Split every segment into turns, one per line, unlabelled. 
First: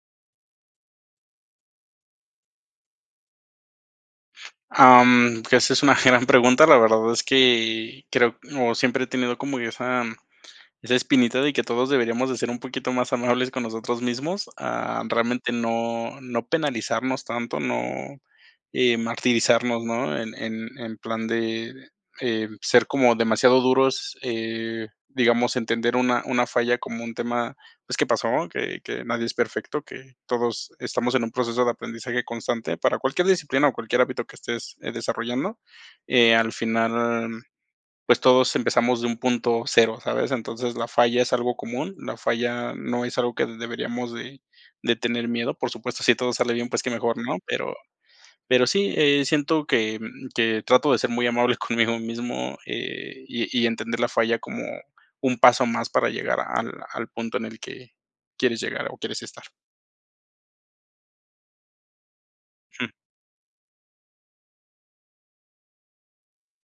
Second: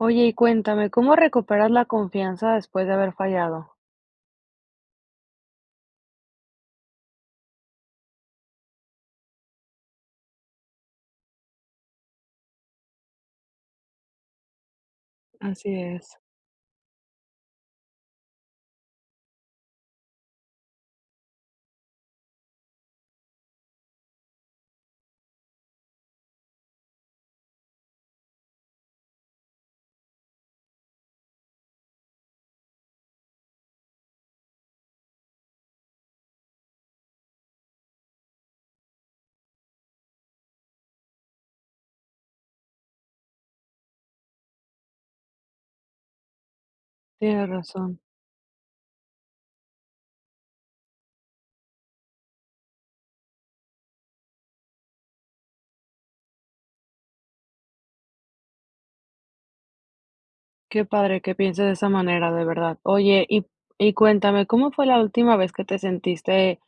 Oye, y cuéntame, ¿cómo recuperas la confianza después de haber fallado?
Ah, mm, esa es una gran pregunta. La verdad es que creo o siempre he tenido yo como esa esa espinita de que todos deberíamos de ser un poquito más amables con nosotros mismos. Ah, realmente
Así es.
no no penalizarnos tanto, no, eh, martirizarnos, ¿no? En en en plan de, eh, ser como demasiado duros, eh, digamos entender una una falla como un tema, pues, que pasó, que que nadie es perfecto, que todos estamos en un proceso de aprendizaje constante para cualquier disciplina o cualquier hábito que estés desarrollando. Eh, al final, pues, todos empezamos de un punto cero, ¿sabes? Entonces, la falla es algo común, la falla no es algo que deberíamos de de tener miedo. Por supuesto, sí todo sale bien, pues qué mejor, ¿no?
Tienes
Pero
razón.
pero sí, eh, siento que que trato de ser muy amable conmigo mismo, eh, y y entender la falla como un paso más para llegar al al punto en el que quieres llegar o quieres estar.
Qué padre que piense de esa manera, de verdad.
Ujú.
Oye, y y cuéntame, ¿cómo fue la última vez que te sentiste,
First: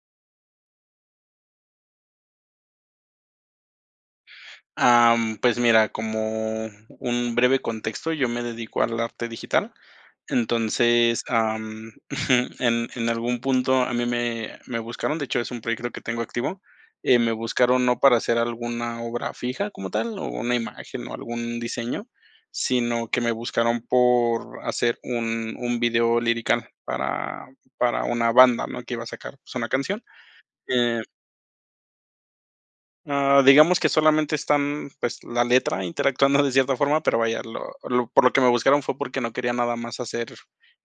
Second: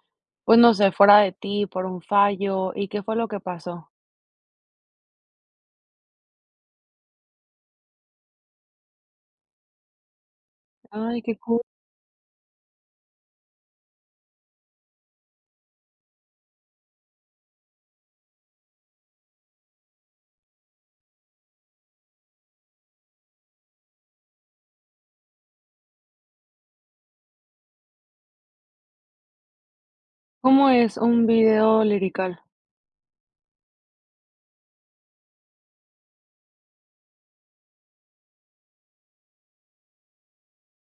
pues, no sé, fuera de ti, por un fallo? ¿Y qué fue lo que pasó?
Ah, mm, pues mira, como un breve contexto, yo me dedico al arte digital.
Ay,
Entonces,
qué
ah,
cool.
mm, en en algún punto a mí me me buscaron, de hecho es un proyecto que tengo activo, eh, me buscaron no para hacer alguna obra fija como tal, o una imagen o algún diseño, sino que me buscaron por hacer un un video lirical para para una banda, ¿no? Que iba a sacar, pues una canción,
¿Cómo es
eh
un video lirical?
Ah, digamos que solamente están, pues, la letra interactuando de cierta forma, pero vaya, lo lo por lo que me buscaron fue porque no quería nada más hacer,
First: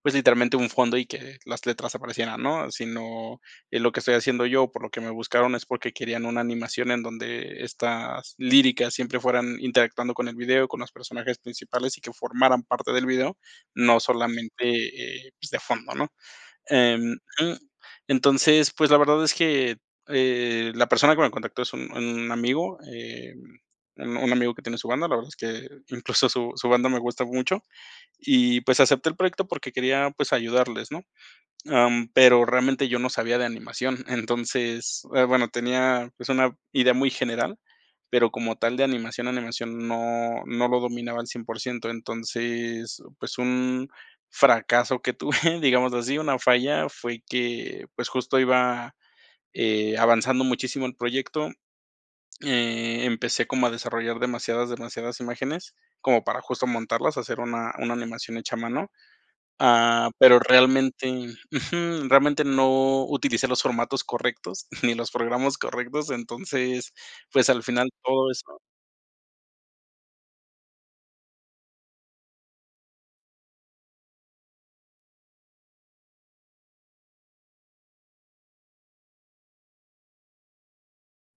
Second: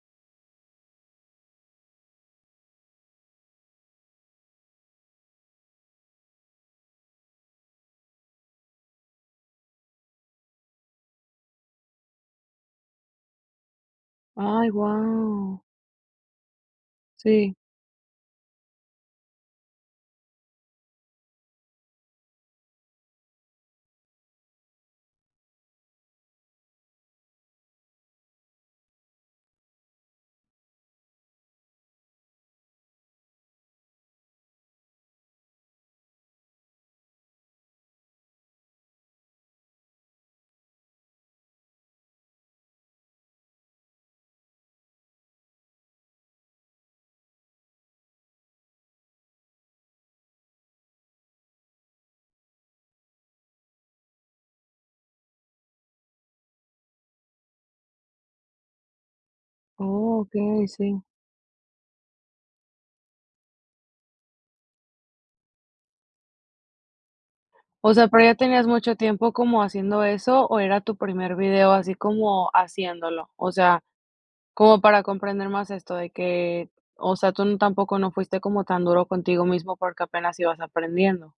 pues, literalmente un fondo y que las letras aparecieran, ¿no? Sino y lo que estoy haciendo yo, por lo que me buscaron, es porque querían una animación en donde estas líricas siempre fueran interactuando con el video, con los personajes principales, y que formaran parte del video, no
Ay,
solamente, eh, pues,
guau.
de fondo. ¿no? Em, mm,
Sí.
entonces, pues, la verdad es que, eh, la persona que me contactó es un un amigo, em, un un amigo que tiene su banda, la verdad es que incluso su su banda me gusta mucho, y, pues, acepté el proyecto porque quería, pues, ayudarles, ¿no? Ah, mm, pero realmente yo no sabía de animación, entonces, eh, bueno, tenía, pues, una idea muy general, pero como tal de animación, animación no no lo dominaba al 100%, entonces, pues, un fracaso que tuve, digamos así, una falla fue que, pues justo iba, eh, avanzando muchísimo el proyecto, eh, empecé como a desarrollar demasiadas, demasiadas imágenes como para justo montarlas, hacer una una animación hecha a mano. Ah,
Oh,
pero
okey. Sí.
realmente Ujú. Realmente no utilicé los formatos correctos ni los programas correctos entonces pues al final
O sea, ¿pero
todo
ya
eso
tenías mucho tiempo como haciendo eso, o era tu primer video, así como haciéndolo? O sea, como para comprender más esto de que, o sea, ¿tun tampoco no fuiste como tan duro contigo mismo porque apenas ibas aprendiendo?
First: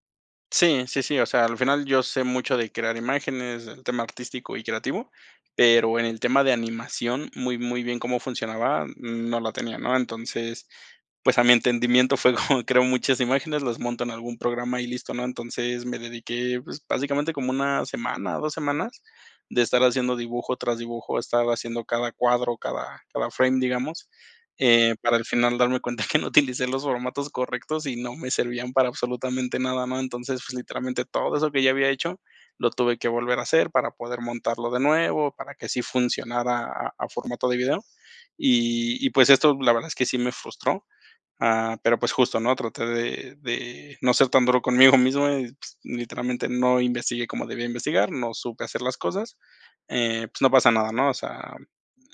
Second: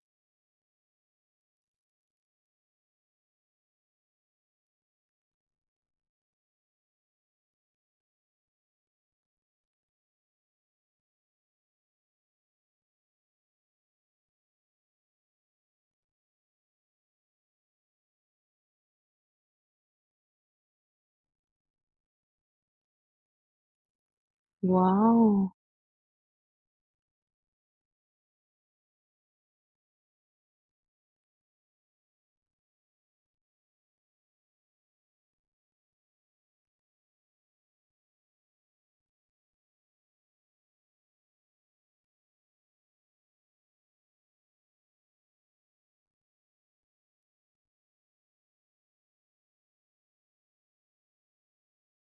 Sí, sí, sí, o sea, al final yo sé mucho de crear imágenes, del tema artístico y creativo, pero en el tema de animación, muy muy bien cómo funcionaba, mm, no la tenía, ¿no? Entonces, pues, a mi entendimiento fue como creo muchas imágenes, las monto en algún programa y listo, ¿no? Entonces, me dediqué, pues, básicamente como 1, semana, o, 2, semanas, de estar haciendo dibujo, tras dibujo, estar haciendo cada cuadro, cada cada frame, digamos, eh, para al
Guau.
final darme cuenta que no utilicé los formatos correctos y no me servían para absolutamente nada, ¿no? Entonces, pues, literalmente todo eso que ya había hecho, lo tuve que volver a hacer para poder montarlo de nuevo, para que así funcionara a a formato de video y y pues, esto la verdad es que sí me frustró, ah, pero pues, justo, ¿no? Traté de de no ser tan duro conmigo mismo, y pues, literalmente no investigué como debía investigar, no supe hacer las cosas. Eh, pues, no pasa nada, ¿no? O sea,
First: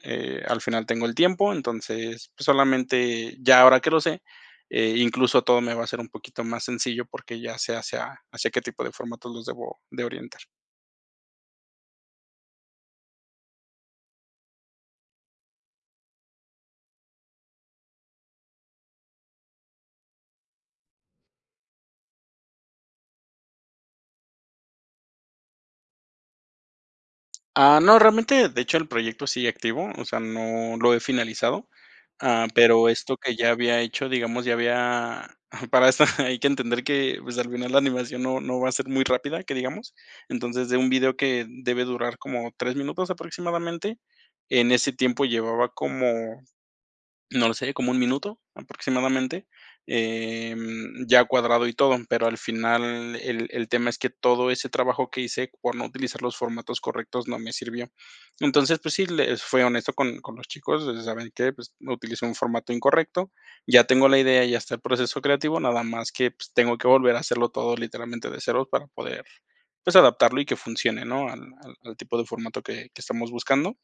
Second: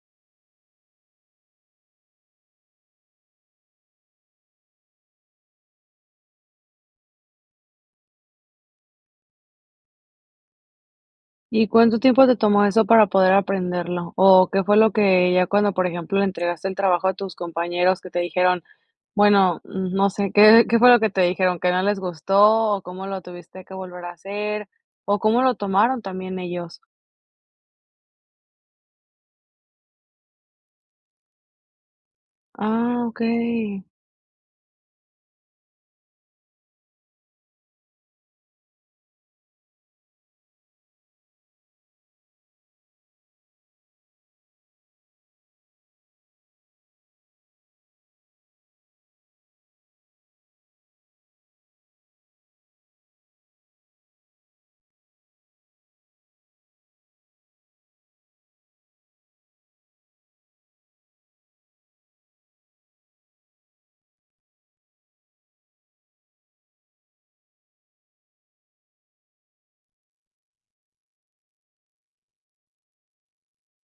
eh, al final tengo el tiempo, entonces, pues, solamente ya ahora que lo sé, eh, incluso todo me va a ser un poquito más sencillo porque ya sé hacia hacia qué tipo de formatos los debo de orientar.
¿Y cuánto tiempo te tomó eso para poder aprenderlo? ¿O qué fue lo que ya, cuando, por ejemplo, entregaste el trabajo a tus compañeros, que te dijeron? Bueno, no sé, ¿qué qué fue lo que te dijeron, qué no les gustó, o cómo lo tuviste que volver a hacer, o cómo lo tomaron también ellos?
Ah, no, realmente, de hecho, el proyecto sigue activo, o sea, no lo he finalizado. Ah, mm, pero
Ah,
esto que ya había
okey.
hecho, digamos, ya había para eso hay que entender que, pues, al final, la animación no no va a ser muy rápida, que digamos. Entonces, de un video que debe durar como 3 minutos aproximadamente, en ese tiempo llevaba como, no sé, como un minuto, aproximadamente, eh, mm, ya cuadrado y todo. Pero, al final, el el tema es que todo ese trabajo que hice, por no utilizar los formatos correctos, no me sirvió. Entonces, pues sí, les fui honesto con con los chicos, o sea, saben que, pues, no, utilicé un formato incorrecto. Ya tengo la idea, ya está el proceso creativo, nada más que, pues, tengo que volver a hacerlo todo, literalmente, de cero, para poder, pues, adaptarlo y que funcione, ¿no?, al al al tipo de formato que que estamos buscando.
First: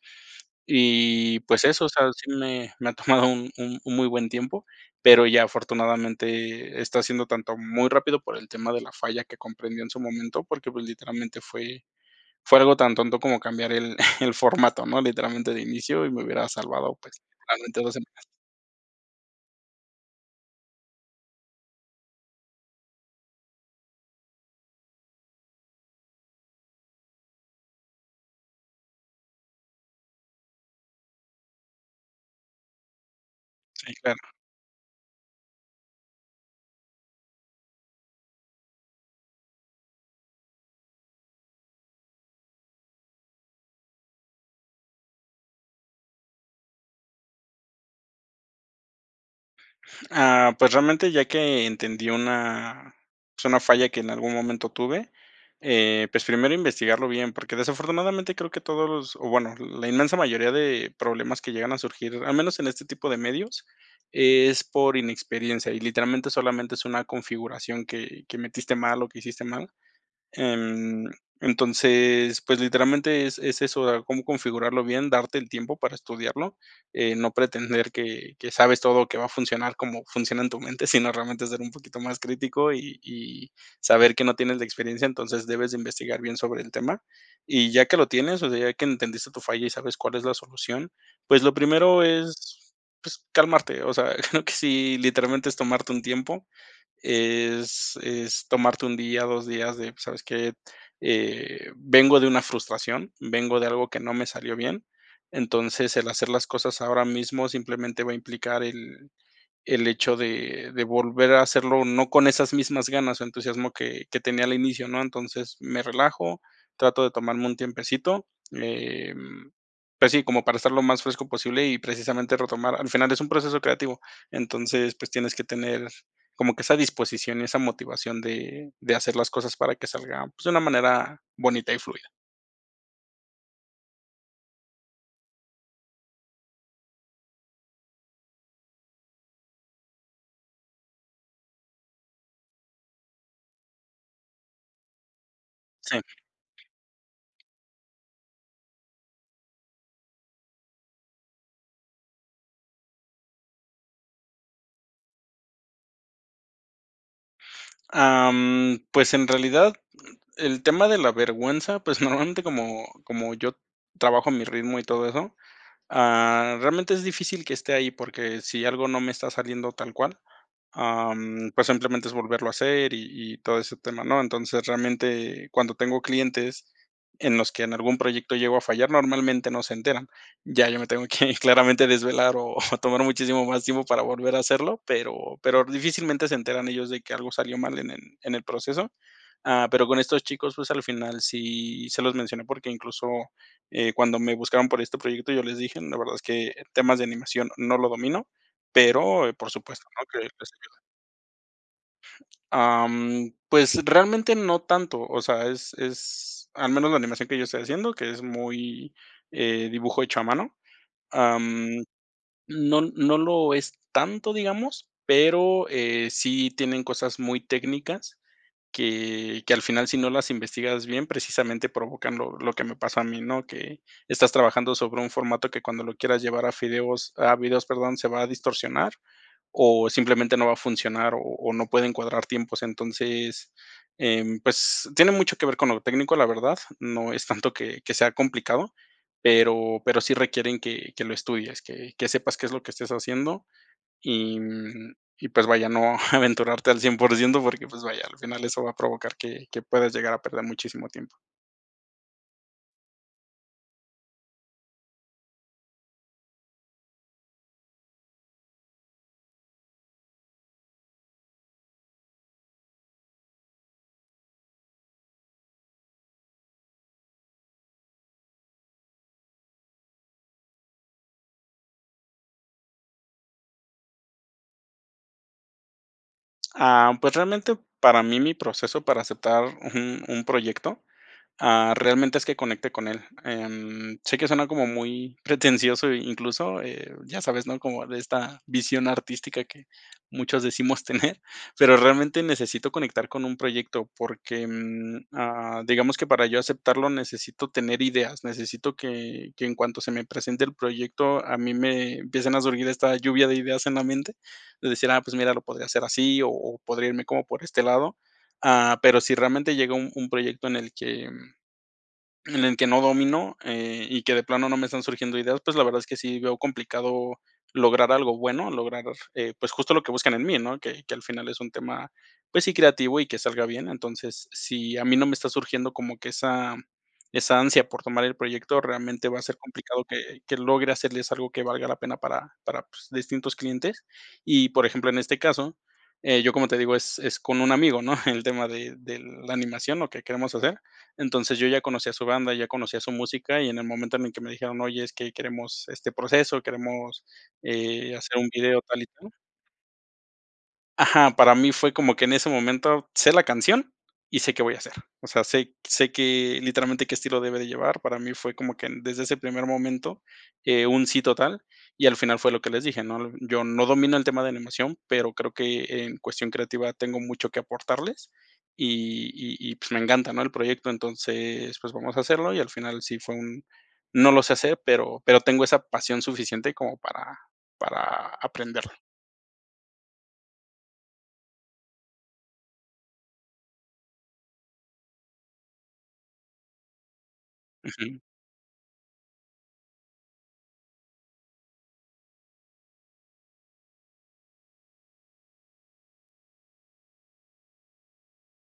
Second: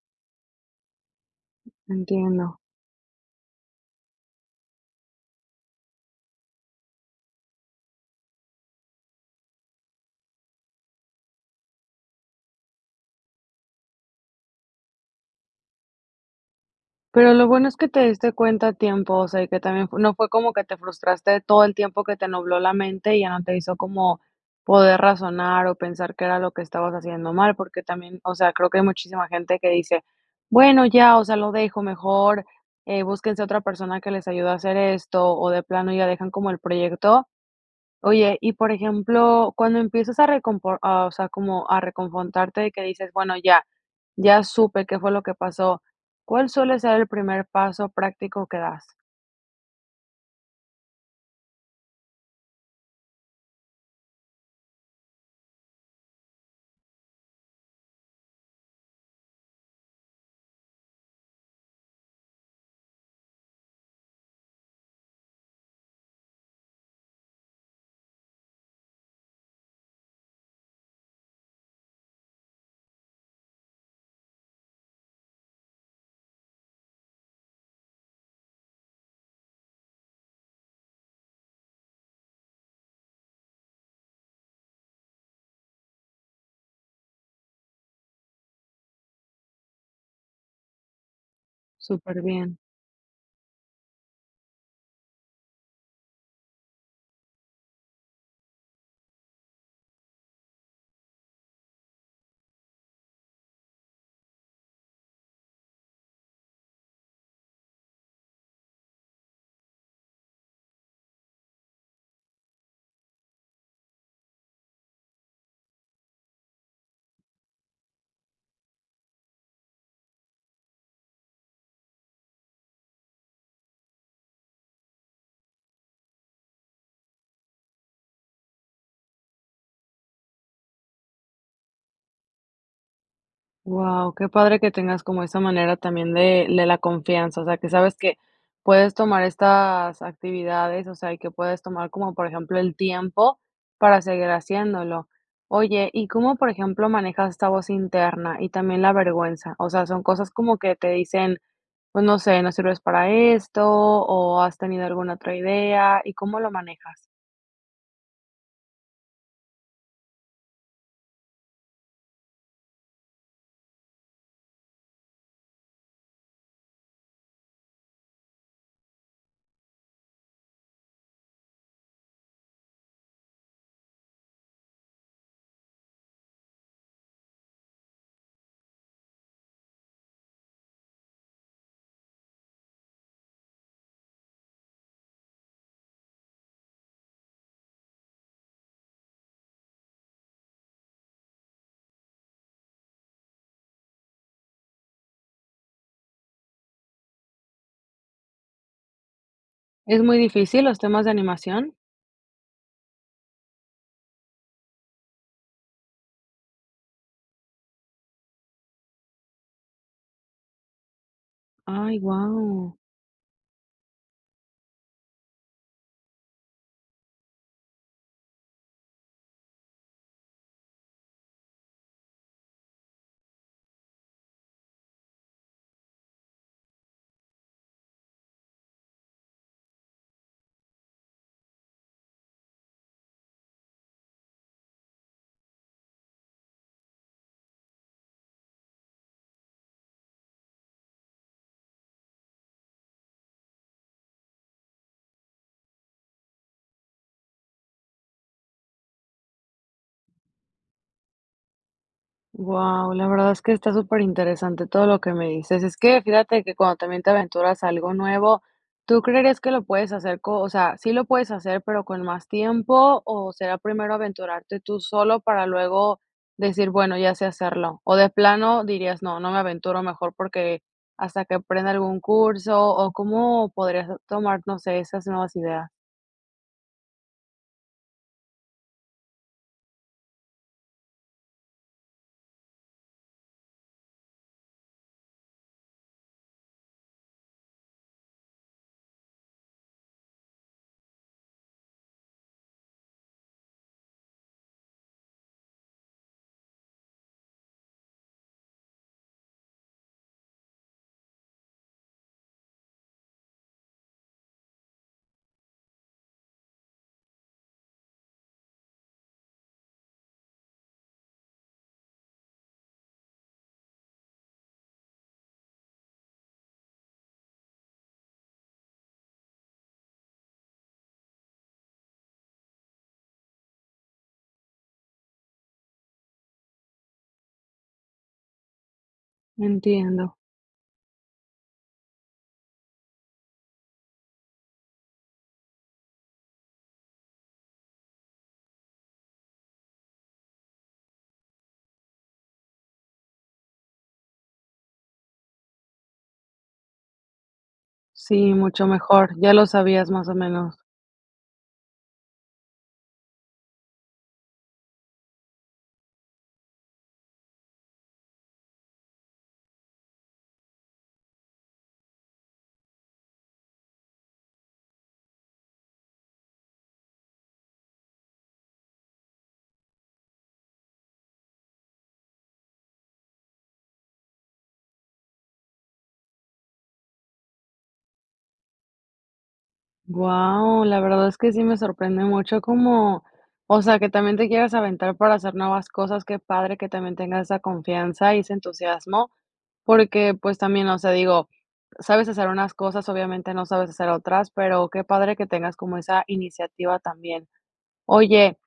Y, pues, eso, o sea, sí
Entiendo.
me me ha tomado un un un muy buen tiempo, pero ya, afortunadamente, está siendo tanto muy rápido por el tema de la falla que comprendió en su momento, porque, pues, literalmente, fue fue algo tan tonto como cambiar el el formato, ¿no? Literalmente, de inicio, y me hubiera salvado, pues,
Pero lo bueno es
realmente,
que
2
te
semanas.
diste cuenta a tiempo, o sea, y que también no fue como que te frustraste todo el tiempo, que te nubló la mente y ya no te hizo como poder razonar o pensar qué era lo que estabas haciendo mal. Porque también, o sea, creo que hay muchísima gente que dice: "Bueno ya, o sea, lo dejo mejor, eh, búsquense otra
Sí,
persona que
claro.
les ayude a hacer esto", o de plano, ya dejan como el proyecto. Oye, y por ejemplo, cuando empiezas a recompor ah, o sea, como a reconfortarte de que dices: "Bueno, ya, ya supe qué fue lo que pasó". ¿Cuál suele ser el primer paso práctico que das?
Ah, pues, realmente, ya que entendí una es una falla que en algún momento tuve. Eh, pues, primero, investigarlo bien, porque, desafortunadamente, creo que todos los, o bueno, la inmensa mayoría de problemas que llegan a surgir, al menos en este tipo de medios, es por inexperiencia y, literalmente, solamente es una configuración que que metiste mal o que hiciste mal. Em, entonces, pues, literalmente, es es eso, de cómo configurarlo bien, darte el tiempo para estudiarlo. Eh, no pretender que que sabes todo, que va a funcionar cómo funciona en tu mente, sino, realmente ser un poquito más crítico y y saber que no tienes la experiencia. Entonces, debes de investigar bien sobre el tema. Y, ya que lo tienes, o sea, ya que entendiste tu falla y sabes cuál es la solución, pues, lo primero
Superbién.
es, pues, calmarte, o sea, creo que sí literalmente, es tomarte un tiempo, es es tomarte 1 día, 2 días de, pues, ¿sabes qué? Eh, vengo de una frustración, vengo de algo que no me salió bien. Entonces, el hacer las cosas ahora mismo simplemente va a implicar el el hecho de de volver a hacerlo, no con esas mismas ganas o entusiasmo que que tenía al inicio, ¿no? Entonces, me relajo, trato de tomarme un tiempecito. Eh, mm, pues, sí, como para estar lo más fresco posible y, precisamente, retomar. Al final, es un proceso creativo. Entonces, pues, tienes que tener como que esa disposición y esa motivación de de hacer las cosas para que salga, pues, de una manera bonita y fluida.
Guau, qué padre que tengas como esa manera también de de la confianza, o sea, que sabes que puedes tomar estas actividades, o sea, y que puedes tomar como, por ejemplo, el tiempo para seguir haciéndolo, oye,
Sí.
¿y cómo, por ejemplo, manejas esta voz interna y también la vergüenza?, o sea, son cosas como que te dicen, pues, no sé: "No sirves para esto" ¿o has tenido alguna otra idea? ¿Y cómo lo manejas?
Em, pues, en realidad, el tema de la vergüenza, pues normalmente como como yo trabajo a mi ritmo y todo eso, ah, realmente es difícil que esté ahí, porque si algo no me está saliendo tal cual, em, pues, simplemente es volverlo a hacer, y y todo ese tema, ¿no?, entonces, realmente, cuando tengo clientes en los que en algún proyecto llego a fallar, normalmente no se enteran, ya yo me tengo que claramente desvelar, o, tomar muchísimo más tiempo para volver a hacerlo, pero pero difícilmente se enteran ellos de que algo salió mal en el en el proceso, ah, pero con estos chicos, pues, al final sí se los mencioné porque incluso, eh, cuando me buscaron por este proyecto yo les dije: "La verdad es que temas de animación no lo domino", pero por supuesto,
¿Es
¿no?,
muy
que les
difícil los
ayudo.
temas de animación?
Ah, mm, pues realmente no tanto, o sea, es es al menos la animación que yo estoy haciendo, que es muy, eh, dibujo hecho a mano. Ah, mm,
Ay, guau.
no no lo es tanto, digamos, pero, eh, sí tienen cosas muy técnicas que que al final, si no las investigas bien, precisamente provocan lo lo que me pasa a mí, ¿no? Que estás trabajando sobre un formato que, cuando lo quieras llevar a fideos, a videos, perdón, se va a distorsionar o simplemente no va a funcionar o o no pueden cuadrar tiempos. Entonces, em, pues, tiene mucho que ver con lo técnico, la verdad, no es tanto que que sea complicado, pero pero sí requieren que que lo estudies, que que sepas qué es lo que estés haciendo, y y, pues vaya, no aventurarte al 100 por ciento, porque, pues vaya, al final eso va a provocar que que puedas llegar a perder muchísimo tiempo.
Guau, la verdad es que está superinteresante todo lo que me dices. Es que, fíjate que cuando también te aventuras a algo nuevo, ¿tú creerías que lo puedes hacer co o sea, sí lo puedes hacer, pero con más tiempo, o será primero aventurarte tú solo para luego decir: "Bueno, ya sé hacerlo", o de plano dirías: "No, no me aventuro mejor porque hasta que aprenda algún curso", o cómo podrías tomar, no sé, esas nuevas ideas?
Ah, pues, realmente, para mí, mi proceso para aceptar un un proyecto, ah, realmente, es que conecte con él. Em, sé que suena como muy pretencioso, incluso, eh, ya sabes, ¿no? Como de esta visión artística que muchos decimos tener, pero realmente necesito conectar con un proyecto porque, mm, ah, digamos que para yo aceptarlo necesito tener ideas, necesito que que en cuanto se me presente el proyecto, a mí me empiecen a surgir esta lluvia de ideas en la mente, de decir: "Ah, pues mira, lo podría hacer así, o o, podría irme como por este lado". Ah, pero si realmente llega un un proyecto en el que en el que no domino, eh, y que de plano no me estárn surgiendo ideas, pues, la verdad es que sí veo complicado lograr algo bueno, lograr, eh, pues, justo lo que buscan en mí, ¿no? Que que al final es un tema, pues sí, creativo y que salga bien. Entonces, si a mí no me está surgiendo como que esa esa ansia por tomar el proyecto, realmente va a ser complicado
Entiendo.
que que logre hacerles algo que valga la pena para para pues, distintos clientes. Y, por ejemplo, en este caso, eh, yo, como te digo, es es con un amigo, ¿no? El tema de de la animación, lo que queremos hacer. Entonces, yo ya conocía su banda, ya conocía su música, y en el momento en el que me dijeron: "Oye, es que queremos este proceso, queremos, eh, hacer un
Sí,
video
mucho
tal y tal".
mejor, ya lo sabías más o menos.
Ajá, para mí fue como que en ese momento sé la canción, y sé qué voy a hacer. O sea, sé sé que literalmente qué estilo debe de llevar. Para mí fue como que desde ese primer momento, eh, un sí total y al final fue lo que les dije, ¿no? Yo no domino el tema de animación, pero creo que en cuestión creativa tengo mucho que aportarles, y y, pues, me encanta, ¿no? El proyecto, entonces, pues, vamos a hacerlo, y al final sí fue un, no lo sé hacer, pero pero tengo esa pasión suficiente como para para aprenderla.
Guau, la verdad es que sí me sorprende mucho cómo, o sea, que también te quieras aventar para hacer nuevas cosas. Qué padre que también tengas esa
Ujú.
confianza y ese entusiasmo, porque, pues, también, o sea, digo, sabes hacer unas cosas, obviamente no sabes hacer otras, pero qué padre que tengas como esa iniciativa también. Oye,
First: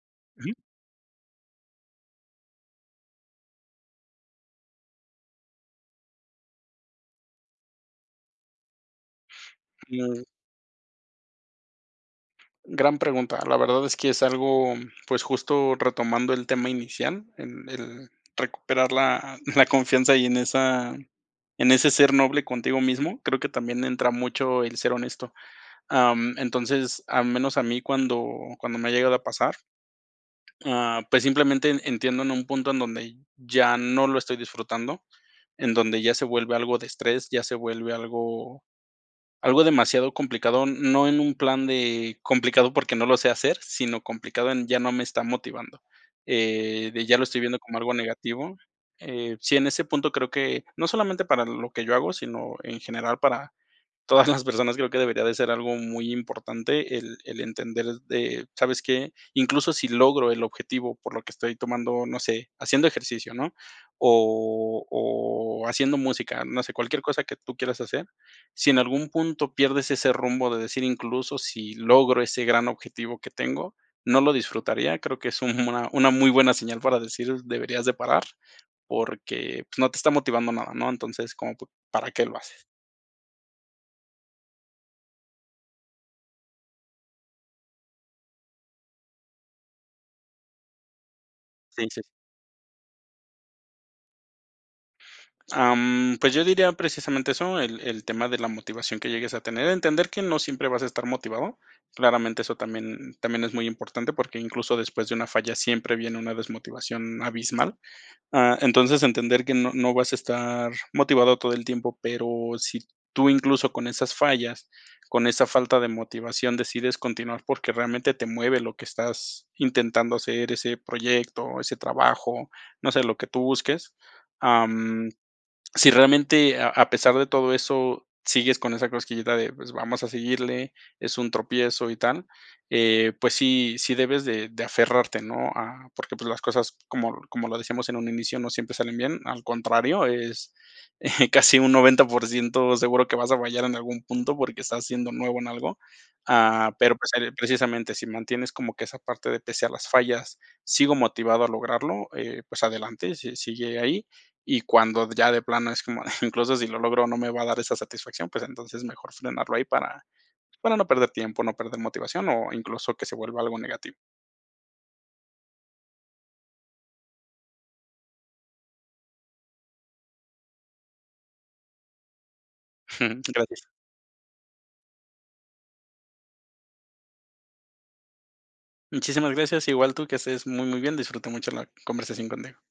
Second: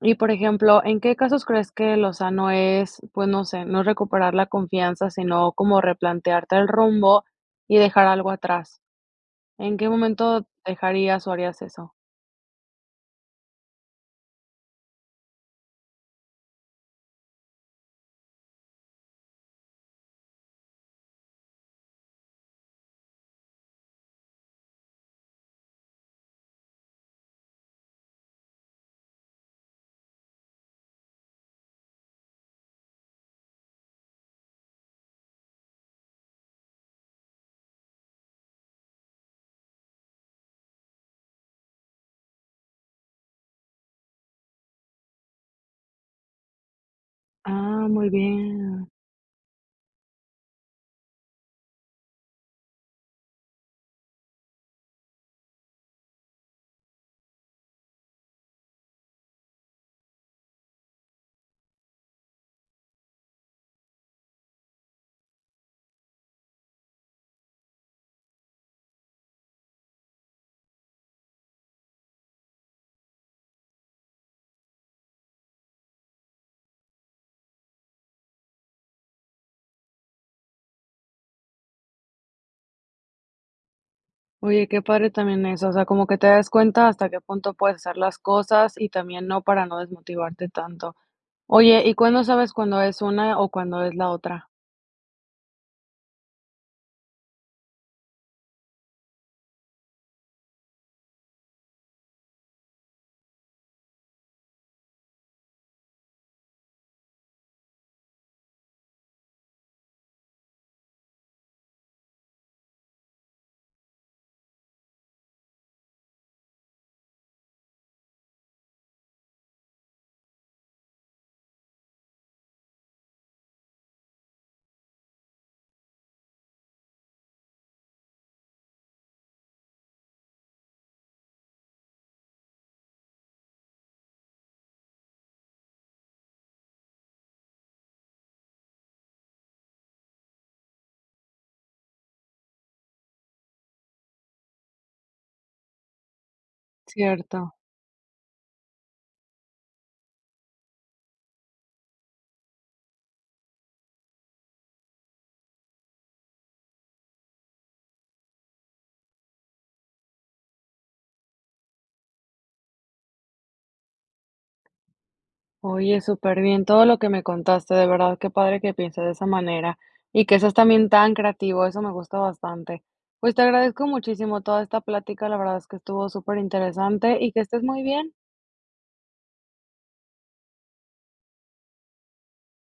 y, por ejemplo, ¿en qué casos crees que lo sano es, pues, no sé, no recuperar la confianza, sino como replantearte el rumbo y dejar algo atrás? ¿En qué
No.
momento dejarías o harías eso?
Gran pregunta. La verdad es que es algo, pues justo retomando el tema inicial, en el recuperar la la confianza y en esa en ese ser noble contigo mismo creo que también entra mucho el ser honesto, em, entonces al menos a mí cuando cuando me ha llegado a pasar, ah, pues simplemente entiendo en un punto en donde ya no lo estoy disfrutando, en donde ya se vuelve algo de estrés, ya se vuelve algo algo demasiado complicado, no en un plan de complicado porque no lo sé hacer, sino complicado en ya no me está motivando, eh, de ya lo estoy viendo como
Ah,
algo
muy
negativo,
bien.
eh, sí, en ese punto creo que no solamente para lo que yo hago, sino en general para todas las personas creo que debería de ser algo muy importante el el entender de, ¿sabes qué? Incluso sí logro el objetivo por lo que estoy tomando, no sé, haciendo ejercicio, ¿no? O o haciendo música, no sé, cualquier cosa que tú quieras hacer, sí en algún punto pierdes ese rumbo de decir: "Incluso si logro ese gran objetivo que tengo, no lo disfrutaría". Creo que es un una una muy buena señal para decir, deberías de parar, porque, pues, no te está motivando nada, ¿no? Entonces, como, pues, ¿para qué lo haces?
Oye, qué padre también eso, o sea, como que te das cuenta hasta qué punto puedes hacer las cosas y también no, para no desmotivarte tanto. Oye,
Sí,
¿y
sí.
cuándo sabes cuándo es una o cuándo es la otra?
Am, pues, yo diría precisamente eso, el el tema de la motivación que llegues a tener. Entender que no siempre vas a estar motivado. Claramente eso también también es muy importante, porque incluso después de una falla siempre viene una desmotivación abismal. Ah, entonces, entender que no no vas a estar motivado todo el tiempo, pero sí tú incluso con esas fallas, con esa falta de motivación decides continuar porque realmente te mueve lo que estás intentando hacer, o ese proyecto, ese trabajo, no sé, lo que tú busques. Am, sí realmente a a pesar de todo eso, sigues con esa cosquillita de, pues, vamos a seguirle, es un tropiezo y tal, eh, pues sí sí debes de de aferrarte, ¿no? Ah, porque, pues, las cosas, como como lo decíamos en un inicio, no siempre salen bien. Al contrario, es, eh, casi un 90% seguro que vas a fallar en algún punto, porque estás siendo nuevo en algo, ah, pero, pues,
Cierto.
precisamente, sí mantienes como que esa parte de pese a las fallas, sigo motivado a lograrlo, eh, pues, adelante, si sigue ahí. Y cuando ya de plano es como, incluso si lo logro o no me va a dar esa satisfacción, pues, entonces mejor frenarlo ahí para, pues, para no perder tiempo, no perder motivación o incluso que se vuelva algo negativo.
Oye súper bien todo lo que me contaste. De verdad qué padre que piense de esa manera y que seas también tan creativo, eso me gusta bastante. Pues, te
Gracias.
agradezco muchísimo toda esta plática, la verdad es que estuvo súper interesante y que estés muy bien.
Muchísimas gracias, igual tú, que estés muy muy bien, disfruté mucho la conversación contigo.